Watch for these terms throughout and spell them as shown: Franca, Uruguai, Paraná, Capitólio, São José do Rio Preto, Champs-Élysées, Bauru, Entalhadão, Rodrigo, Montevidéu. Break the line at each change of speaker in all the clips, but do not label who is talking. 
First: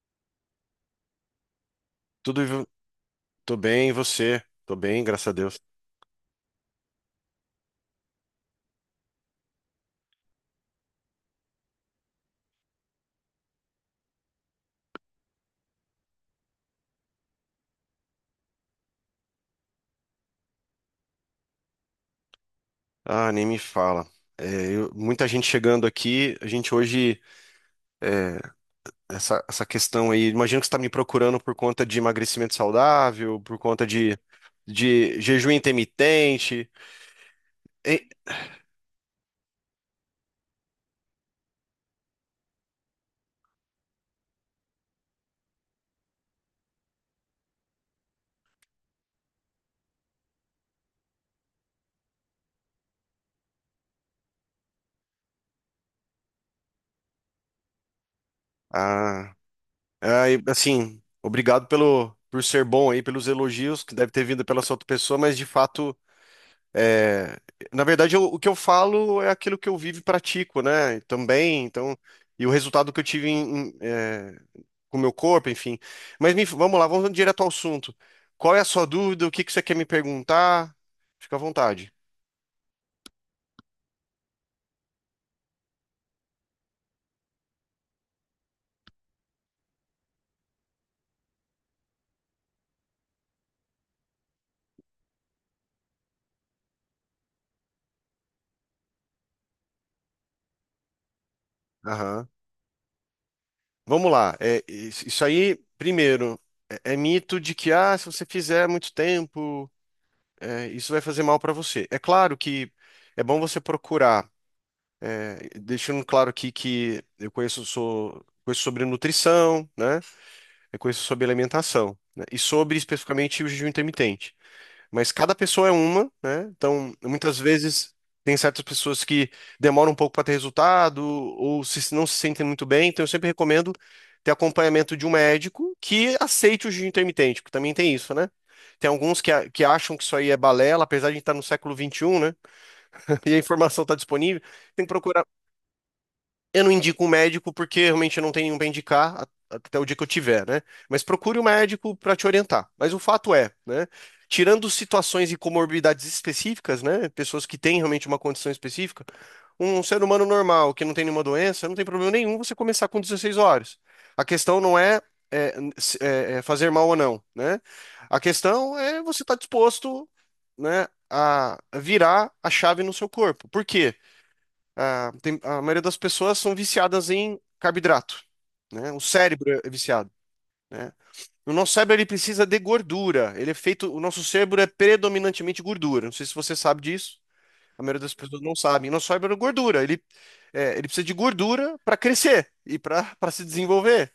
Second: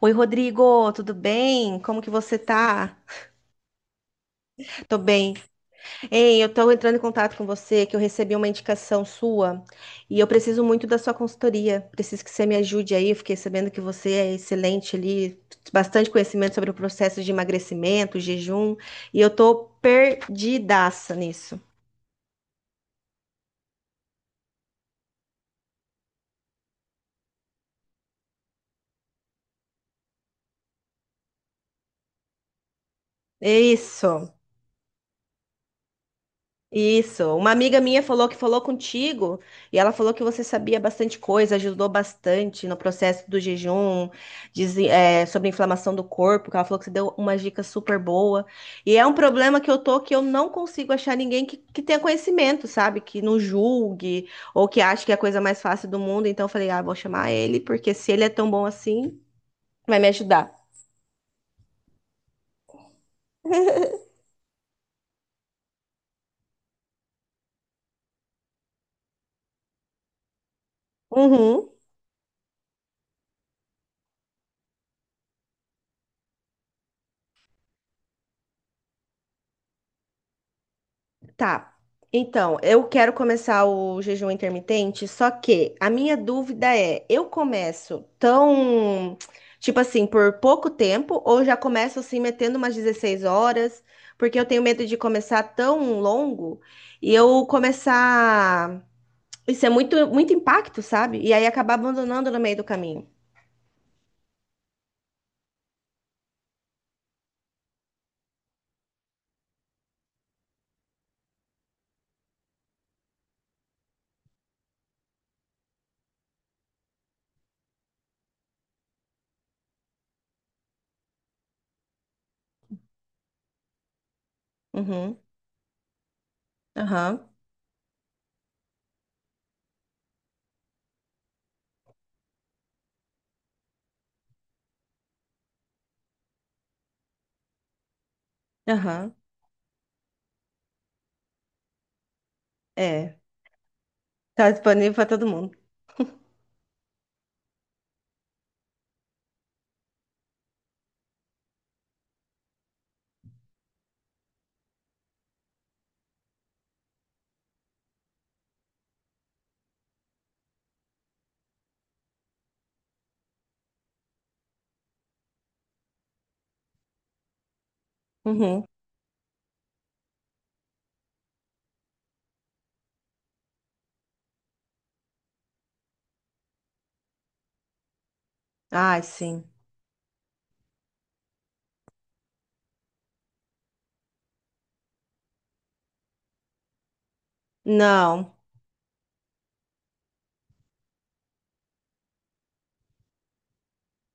Oi, Rodrigo, tudo bem? Como que você
Tudo,
tá?
tô bem, e você? Tô
Tô
bem, graças a
bem.
Deus.
Ei, eu tô entrando em contato com você que eu recebi uma indicação sua e eu preciso muito da sua consultoria. Preciso que você me ajude aí. Eu fiquei sabendo que você é excelente ali, bastante conhecimento sobre o processo de emagrecimento, jejum, e eu tô perdidaça nisso.
Ah, nem me fala. É, muita gente chegando aqui. A gente hoje, essa questão aí, imagino que você está me procurando por conta de emagrecimento saudável,
É
por conta de,
isso.
de jejum intermitente.
Isso. Uma amiga minha
E-
falou que falou contigo e ela falou que você sabia bastante coisa, ajudou bastante no processo do jejum, diz, sobre a inflamação do corpo, que ela falou que você deu uma dica super boa. E é um problema que eu tô que eu não consigo achar ninguém que tenha conhecimento, sabe? Que não julgue ou que ache que é a coisa mais fácil do mundo. Então eu falei, ah, vou chamar ele, porque se ele é tão bom assim,
ah,
vai me
e,
ajudar.
assim, obrigado por ser bom aí, pelos elogios que deve ter vindo pela sua outra pessoa, mas de fato. É, na verdade, o que eu falo é aquilo que eu vivo e pratico, né? Também,
Uhum.
então, e o resultado que eu tive com o meu corpo, enfim. Mas vamos lá, vamos direto ao assunto. Qual é a sua dúvida? O que que você quer me perguntar? Fica à
Tá.
vontade.
Então, eu quero começar o jejum intermitente, só que a minha dúvida é, eu começo tão, tipo assim, por pouco tempo ou já começo assim metendo umas 16 horas? Porque eu tenho medo de começar tão longo e eu começar, isso é muito muito impacto, sabe? E aí acabar
Aham.
abandonando no meio do caminho.
Vamos lá. Isso aí, primeiro, é mito de que se você fizer muito tempo, isso vai fazer mal para você. É claro que é bom você procurar. Deixando claro aqui que eu conheço sobre nutrição, né? Eu conheço sobre alimentação, né? E sobre especificamente o jejum intermitente. Mas
Uhum.
cada pessoa é uma, né? Então,
Aham.
muitas vezes tem certas pessoas que demoram um pouco para ter resultado ou se, não se sentem muito bem. Então, eu sempre recomendo ter acompanhamento de um médico que aceite o jejum intermitente, porque também tem isso, né? Tem
Aham.
alguns que acham que isso aí é balela, apesar de a gente estar no século 21, né?
É.
E a informação está disponível.
Tá
Tem que
disponível para
procurar.
todo mundo.
Eu não indico um médico porque realmente eu não tenho nenhum para indicar até o dia que eu tiver, né? Mas procure um médico para te orientar. Mas o fato é, né? Tirando situações e comorbidades específicas, né? Pessoas que têm realmente uma condição específica, um ser humano normal que não tem nenhuma doença, não tem problema nenhum você começar com 16 horas. A questão não é fazer mal ou não, né? A
Uhum.
questão é você estar disposto, né, a virar a chave no seu corpo. Por quê? Ah, a maioria das pessoas são viciadas em carboidrato, né? O
Ai, sim.
cérebro é viciado, né? O nosso cérebro ele precisa de gordura. O nosso cérebro é predominantemente gordura. Não sei se você sabe disso. A maioria das
Não.
pessoas não sabe. Nosso cérebro é gordura. Ele precisa de gordura para crescer e para se desenvolver.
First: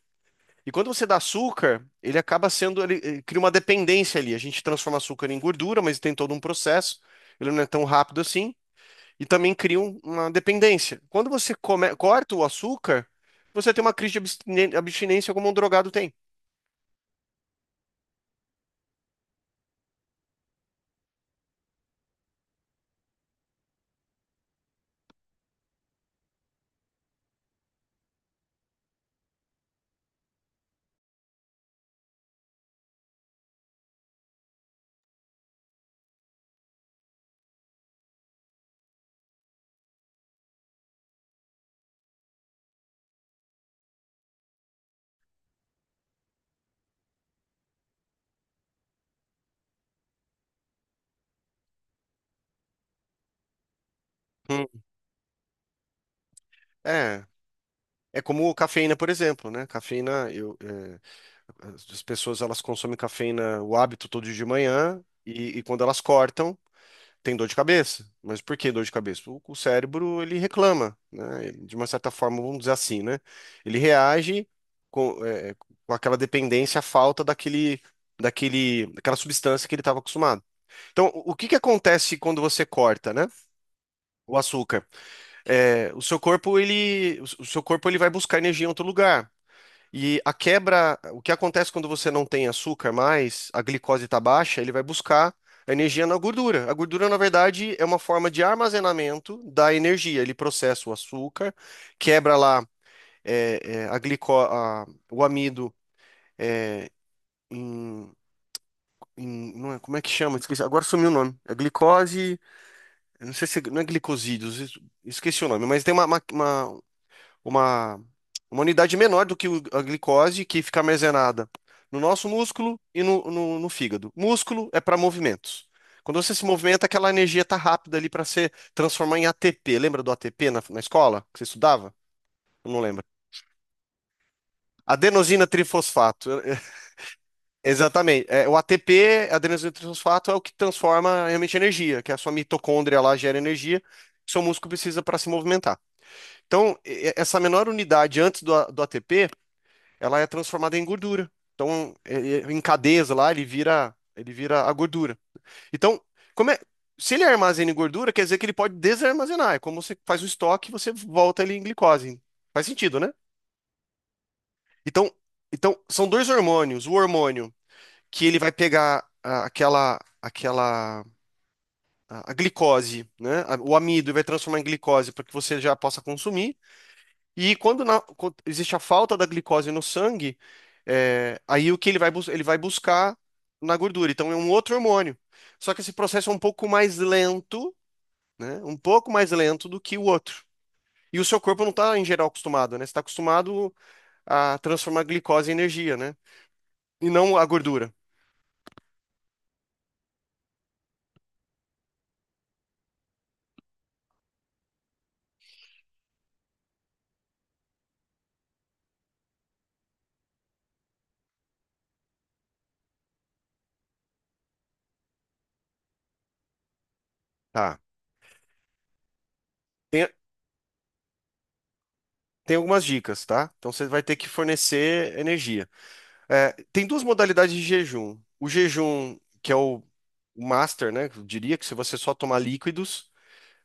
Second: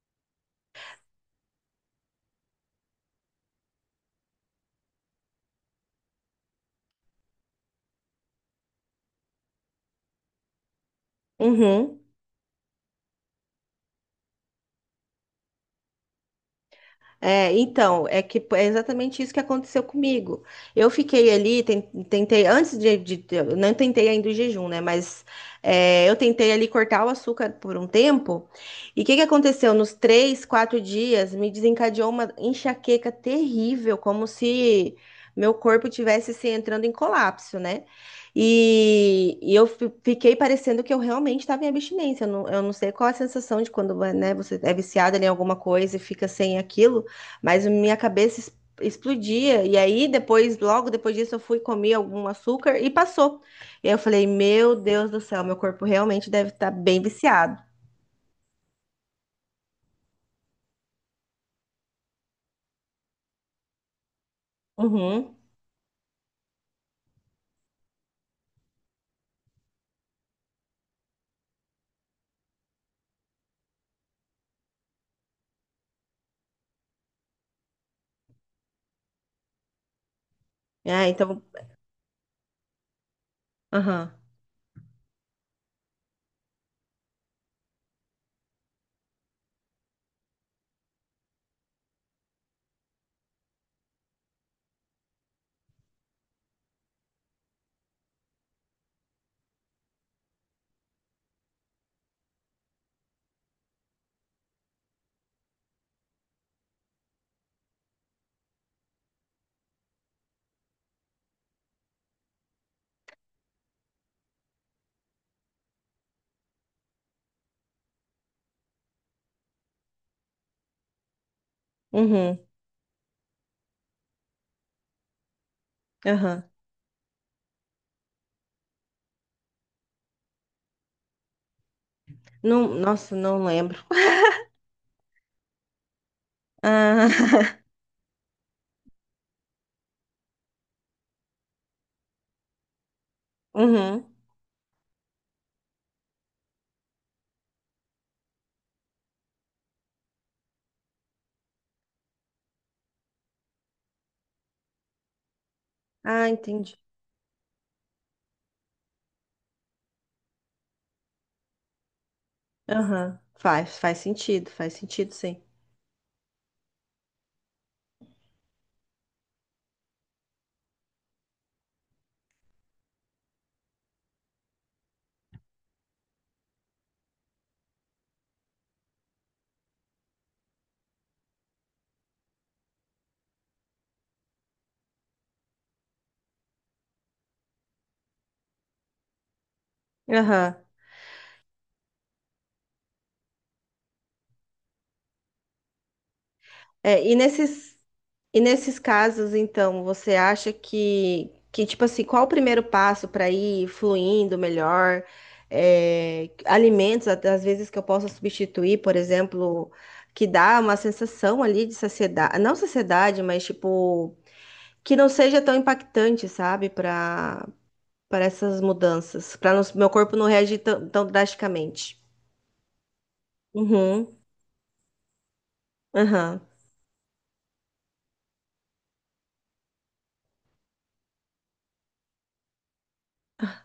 E quando você dá açúcar, ele acaba sendo, ele cria uma dependência ali. A gente transforma açúcar em gordura, mas tem todo um processo. Ele não é tão rápido assim e também cria uma dependência. Quando você
Uhum.
corta o açúcar, você tem uma crise de abstinência como um drogado tem.
É que é exatamente isso que aconteceu comigo. Eu fiquei ali, tentei, eu não tentei ainda o jejum, né? Mas eu tentei ali cortar o açúcar por um tempo. E o que que aconteceu? Nos três, quatro dias, me desencadeou uma enxaqueca terrível, como se meu corpo tivesse assim, entrando em colapso, né? E eu fiquei parecendo que eu realmente estava em abstinência. Eu não sei qual é a sensação de quando, né, você é viciada ali em alguma coisa e fica sem aquilo. Mas a minha cabeça explodia. E aí, depois, logo depois disso, eu fui comer algum açúcar e passou. E aí eu falei,
Hum.
meu Deus do céu, meu corpo realmente deve estar bem
É.
viciado.
É como cafeína, por exemplo, né? Cafeína, as pessoas elas consomem cafeína, o hábito todo dia de manhã,
Uhum.
e quando elas cortam, tem dor de cabeça. Mas por que dor de cabeça? O cérebro, ele reclama, né? De uma certa forma, vamos dizer assim, né? Ele reage com aquela dependência à falta daquela substância que ele estava acostumado.
É,
Então, o
então.
que que acontece quando você corta, né?
Aham.
O açúcar. O seu corpo ele vai buscar energia em outro lugar. E a quebra, o que acontece quando você não tem açúcar mais, a glicose está baixa, ele vai buscar a energia na gordura. A gordura, na verdade, é uma forma de armazenamento da energia. Ele processa o açúcar, quebra lá é, é, a glico, a- o amido em, não é, como é que chama? Esqueci, agora sumiu o nome. É glicose. Eu não sei se não é glicosídeos, esqueci o nome, mas tem uma- uma unidade menor do que a glicose que fica armazenada no nosso
Uhum.
músculo e no fígado. Músculo é para movimentos. Quando você se
Aham.
movimenta, aquela energia está rápida ali para se transformar em ATP. Lembra do ATP na escola que você estudava?
Não,
Eu não lembro.
nossa, não lembro.
Adenosina trifosfato.
Ah,
Exatamente. O ATP, adenosina trifosfato, é o que transforma realmente em energia, que é a sua mitocôndria lá gera energia,
uhum.
que seu músculo precisa para se movimentar. Então, essa menor unidade antes do ATP, ela é transformada em gordura. Então, em cadeias lá, ele vira a gordura. Então,
Ah,
como é-
entendi.
se ele armazena em gordura, quer dizer que ele pode desarmazenar. É como você faz um estoque e você volta ele em glicose. Faz sentido, né?
Aham. Faz, faz sentido,
Então,
sim.
então são dois hormônios. O hormônio que ele vai pegar aquela a glicose, né? O amido e vai transformar em glicose para que você já possa consumir. E quando existe a falta da glicose no sangue, aí o que ele vai buscar na gordura. Então é um outro hormônio. Só que esse processo é um pouco mais lento, né? Um pouco mais lento do que o outro.
Aham.
E o seu corpo não está, em geral, acostumado, né? Você está acostumado a transformar glicose em energia, né?
É,
E
e
não a
nesses,
gordura.
e nesses casos, então, você acha que tipo assim, qual o primeiro passo para ir fluindo melhor? Alimentos, até às vezes, que eu possa substituir, por exemplo, que dá uma sensação ali de saciedade, não saciedade, mas tipo, que não seja tão impactante, sabe, para
Tá.
para essas mudanças, para meu
Tem,
corpo não reagir tão, tão drasticamente.
tem algumas dicas, tá? Então você vai ter
Uhum,
que fornecer energia.
aham,
Tem duas modalidades de jejum. O jejum, que é o master, né? Eu diria que se você só tomar líquidos,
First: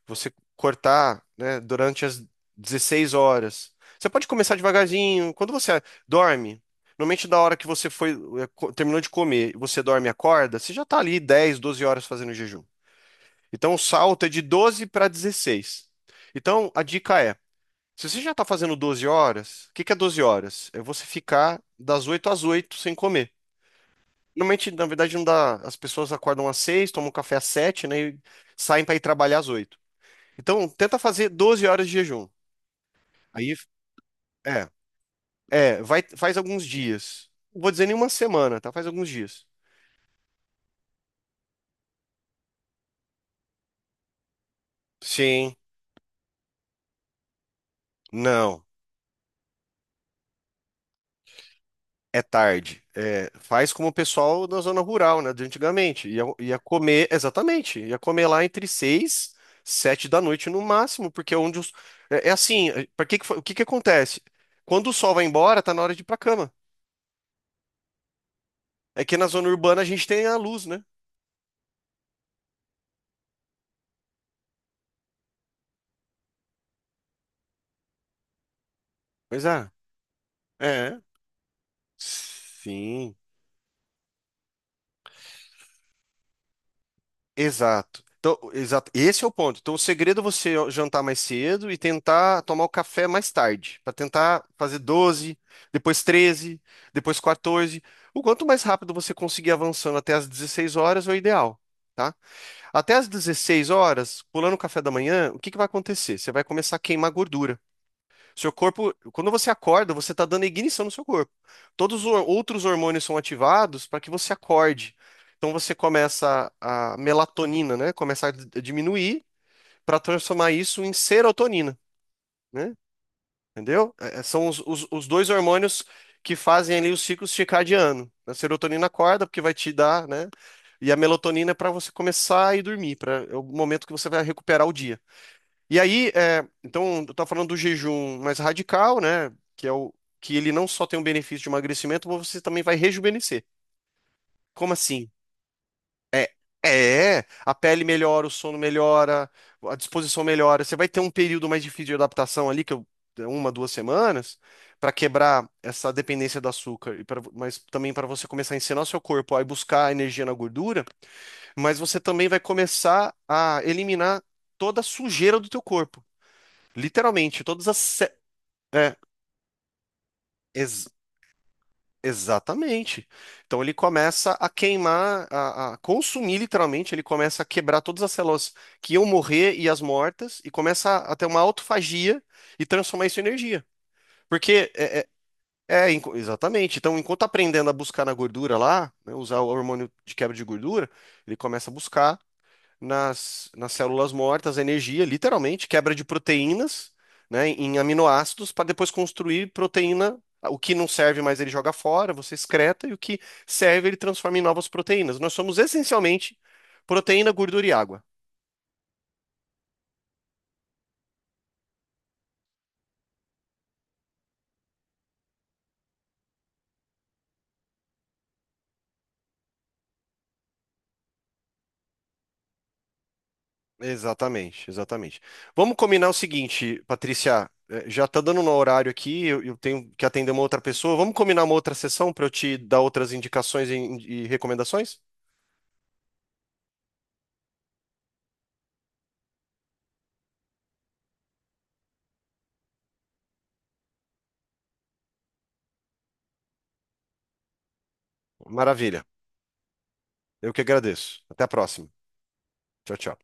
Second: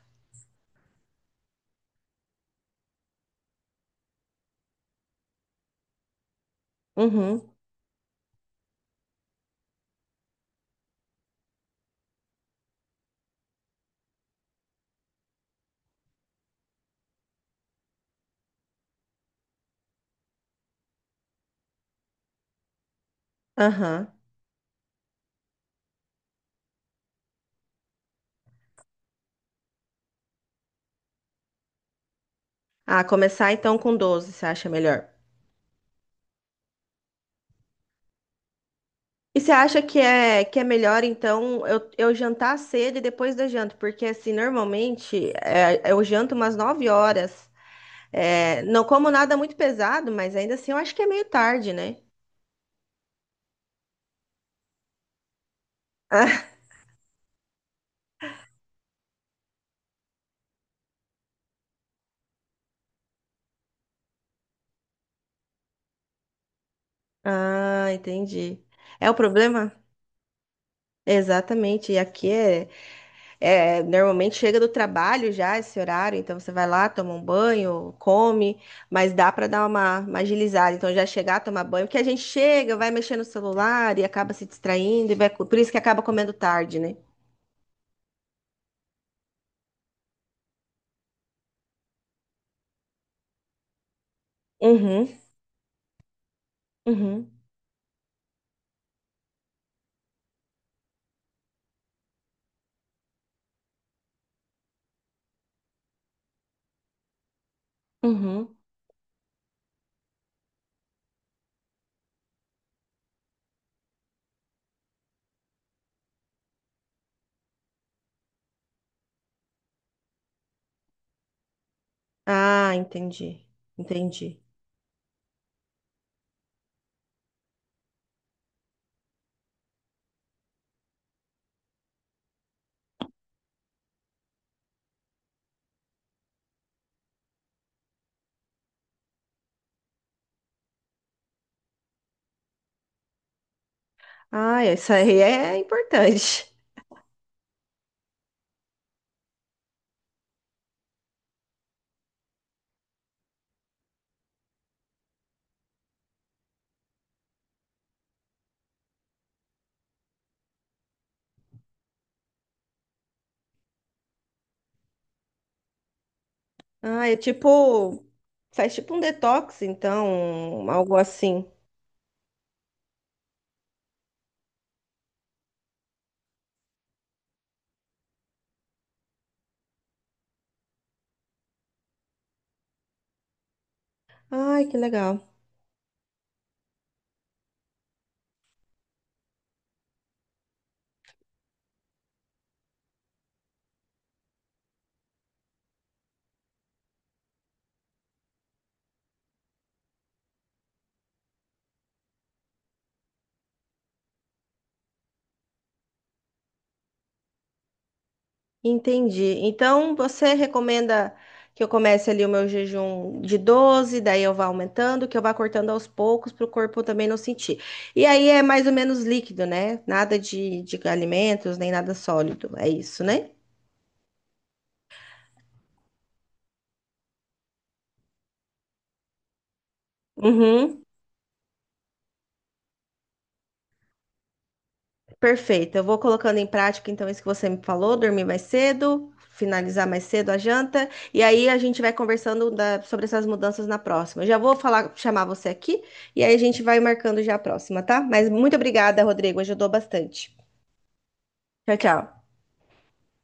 você cortar, né, durante as 16 horas. Você pode começar devagarzinho. Quando você dorme, normalmente da
uhum,
hora que você terminou de comer, você dorme e acorda, você já está ali 10 12 horas fazendo jejum. Então o salto é de 12 para 16. Então a dica é, se você já está fazendo 12 horas, o que que é 12 horas? É você ficar das 8 às 8 sem comer.
aham.
Normalmente, na verdade, não dá. As pessoas acordam às 6, tomam um café às 7, né? E saem para ir trabalhar às 8. Então, tenta fazer 12 horas de jejum.
Ah, começar
Aí,
então com 12, você acha
é,
melhor?
vai, faz alguns dias. Não vou dizer nenhuma semana, tá? Faz alguns
E
dias.
você acha que é melhor, então, eu jantar cedo e depois da janta? Porque, assim,
Sim,
eu janto umas 9 horas.
não.
Não como nada muito pesado, mas ainda assim eu acho que é meio tarde, né?
É tarde. Faz como o pessoal da zona rural, né? De antigamente. Ia, ia comer, exatamente. Ia comer lá entre 6, 7 da noite no máximo, porque é onde os. É assim, para que, que fa- o que que acontece? Quando o sol vai embora, tá na hora de ir pra cama.
Ah, entendi.
É
É o
que na zona
problema?
urbana a gente tem a luz, né?
Exatamente. E aqui é. É, normalmente chega do trabalho já esse horário, então você vai lá, toma um banho, come, mas dá
Pois
para dar
é.
uma agilizada. Então
É.
já chegar, tomar banho, porque a gente chega, vai
Sim.
mexer no celular e acaba se distraindo, e vai, por isso que acaba comendo tarde, né?
Exato. Então, exato. Esse é o ponto. Então, o segredo é você jantar mais cedo e tentar tomar o café mais tarde, para tentar fazer
Uhum,
doze, depois treze, depois
uhum,
quatorze. O quanto mais rápido você conseguir avançando até as 16 horas é o ideal, tá? Até as 16 horas, pulando o café da manhã, o que que vai acontecer? Você vai começar a queimar gordura. Seu
uhum.
corpo, quando você acorda, você está dando ignição no seu corpo. Todos os outros hormônios são ativados para que você acorde. Então você começa a melatonina, né? Começa a diminuir para transformar isso em serotonina,
Ah,
né?
entendi,
Entendeu?
entendi.
São os dois hormônios que fazem ali o ciclo circadiano. A serotonina acorda porque vai te dar, né? E a melatonina é para você começar a ir dormir, para é o momento que você vai recuperar o dia. E aí, então, eu estava falando do jejum mais radical, né? Que é o que ele não só tem um benefício de emagrecimento, mas você também vai rejuvenescer.
Ah,
Como
isso
assim?
aí é
É,
importante.
a pele melhora, o sono melhora, a disposição melhora. Você vai ter um período mais difícil de adaptação ali, é 1, 2 semanas, para quebrar essa dependência do açúcar, mas também para você começar a ensinar o seu corpo a ir buscar energia na gordura, mas você também vai começar a eliminar toda a sujeira do teu corpo.
Ah, é
Literalmente, todas as.
tipo, faz tipo
É,
um detox, então,
ex-
algo assim.
Exatamente. Então ele começa a queimar, a consumir literalmente, ele começa a quebrar todas as células que iam morrer e as mortas, e começa a ter uma autofagia e transformar isso em energia.
Ai,
Porque
que
é, é-
legal.
é, enqu- exatamente. Então, enquanto tá aprendendo a buscar na gordura lá, né, usar o hormônio de quebra de gordura, ele começa a buscar nas células mortas, a energia, literalmente, quebra de proteínas, né, em aminoácidos, para depois construir proteína. O que não serve mais ele joga fora, você excreta, e o que serve ele transforma em novas proteínas. Nós somos essencialmente proteína, gordura e água.
Entendi. Então, você recomenda que eu comece ali o meu jejum de 12, daí eu vá aumentando, que eu vá cortando aos poucos para o corpo também não sentir. E aí é mais ou menos líquido, né? Nada de alimentos, nem nada sólido. É isso, né?
Exatamente, exatamente. Vamos combinar o seguinte, Patrícia, já tá dando no horário aqui, eu tenho que atender uma outra
Uhum.
pessoa. Vamos combinar uma outra sessão para eu te dar outras indicações e recomendações?
Perfeito. Eu vou colocando em prática então isso que você me falou, dormir mais cedo, finalizar mais cedo a janta, e aí a gente vai conversando sobre essas mudanças na próxima. Eu já vou falar, chamar você aqui e aí a gente vai marcando já a próxima, tá? Mas muito obrigada,
Maravilha.
Rodrigo, ajudou bastante.
Eu que agradeço. Até a
Tchau,
próxima.
tchau.
Tchau, tchau.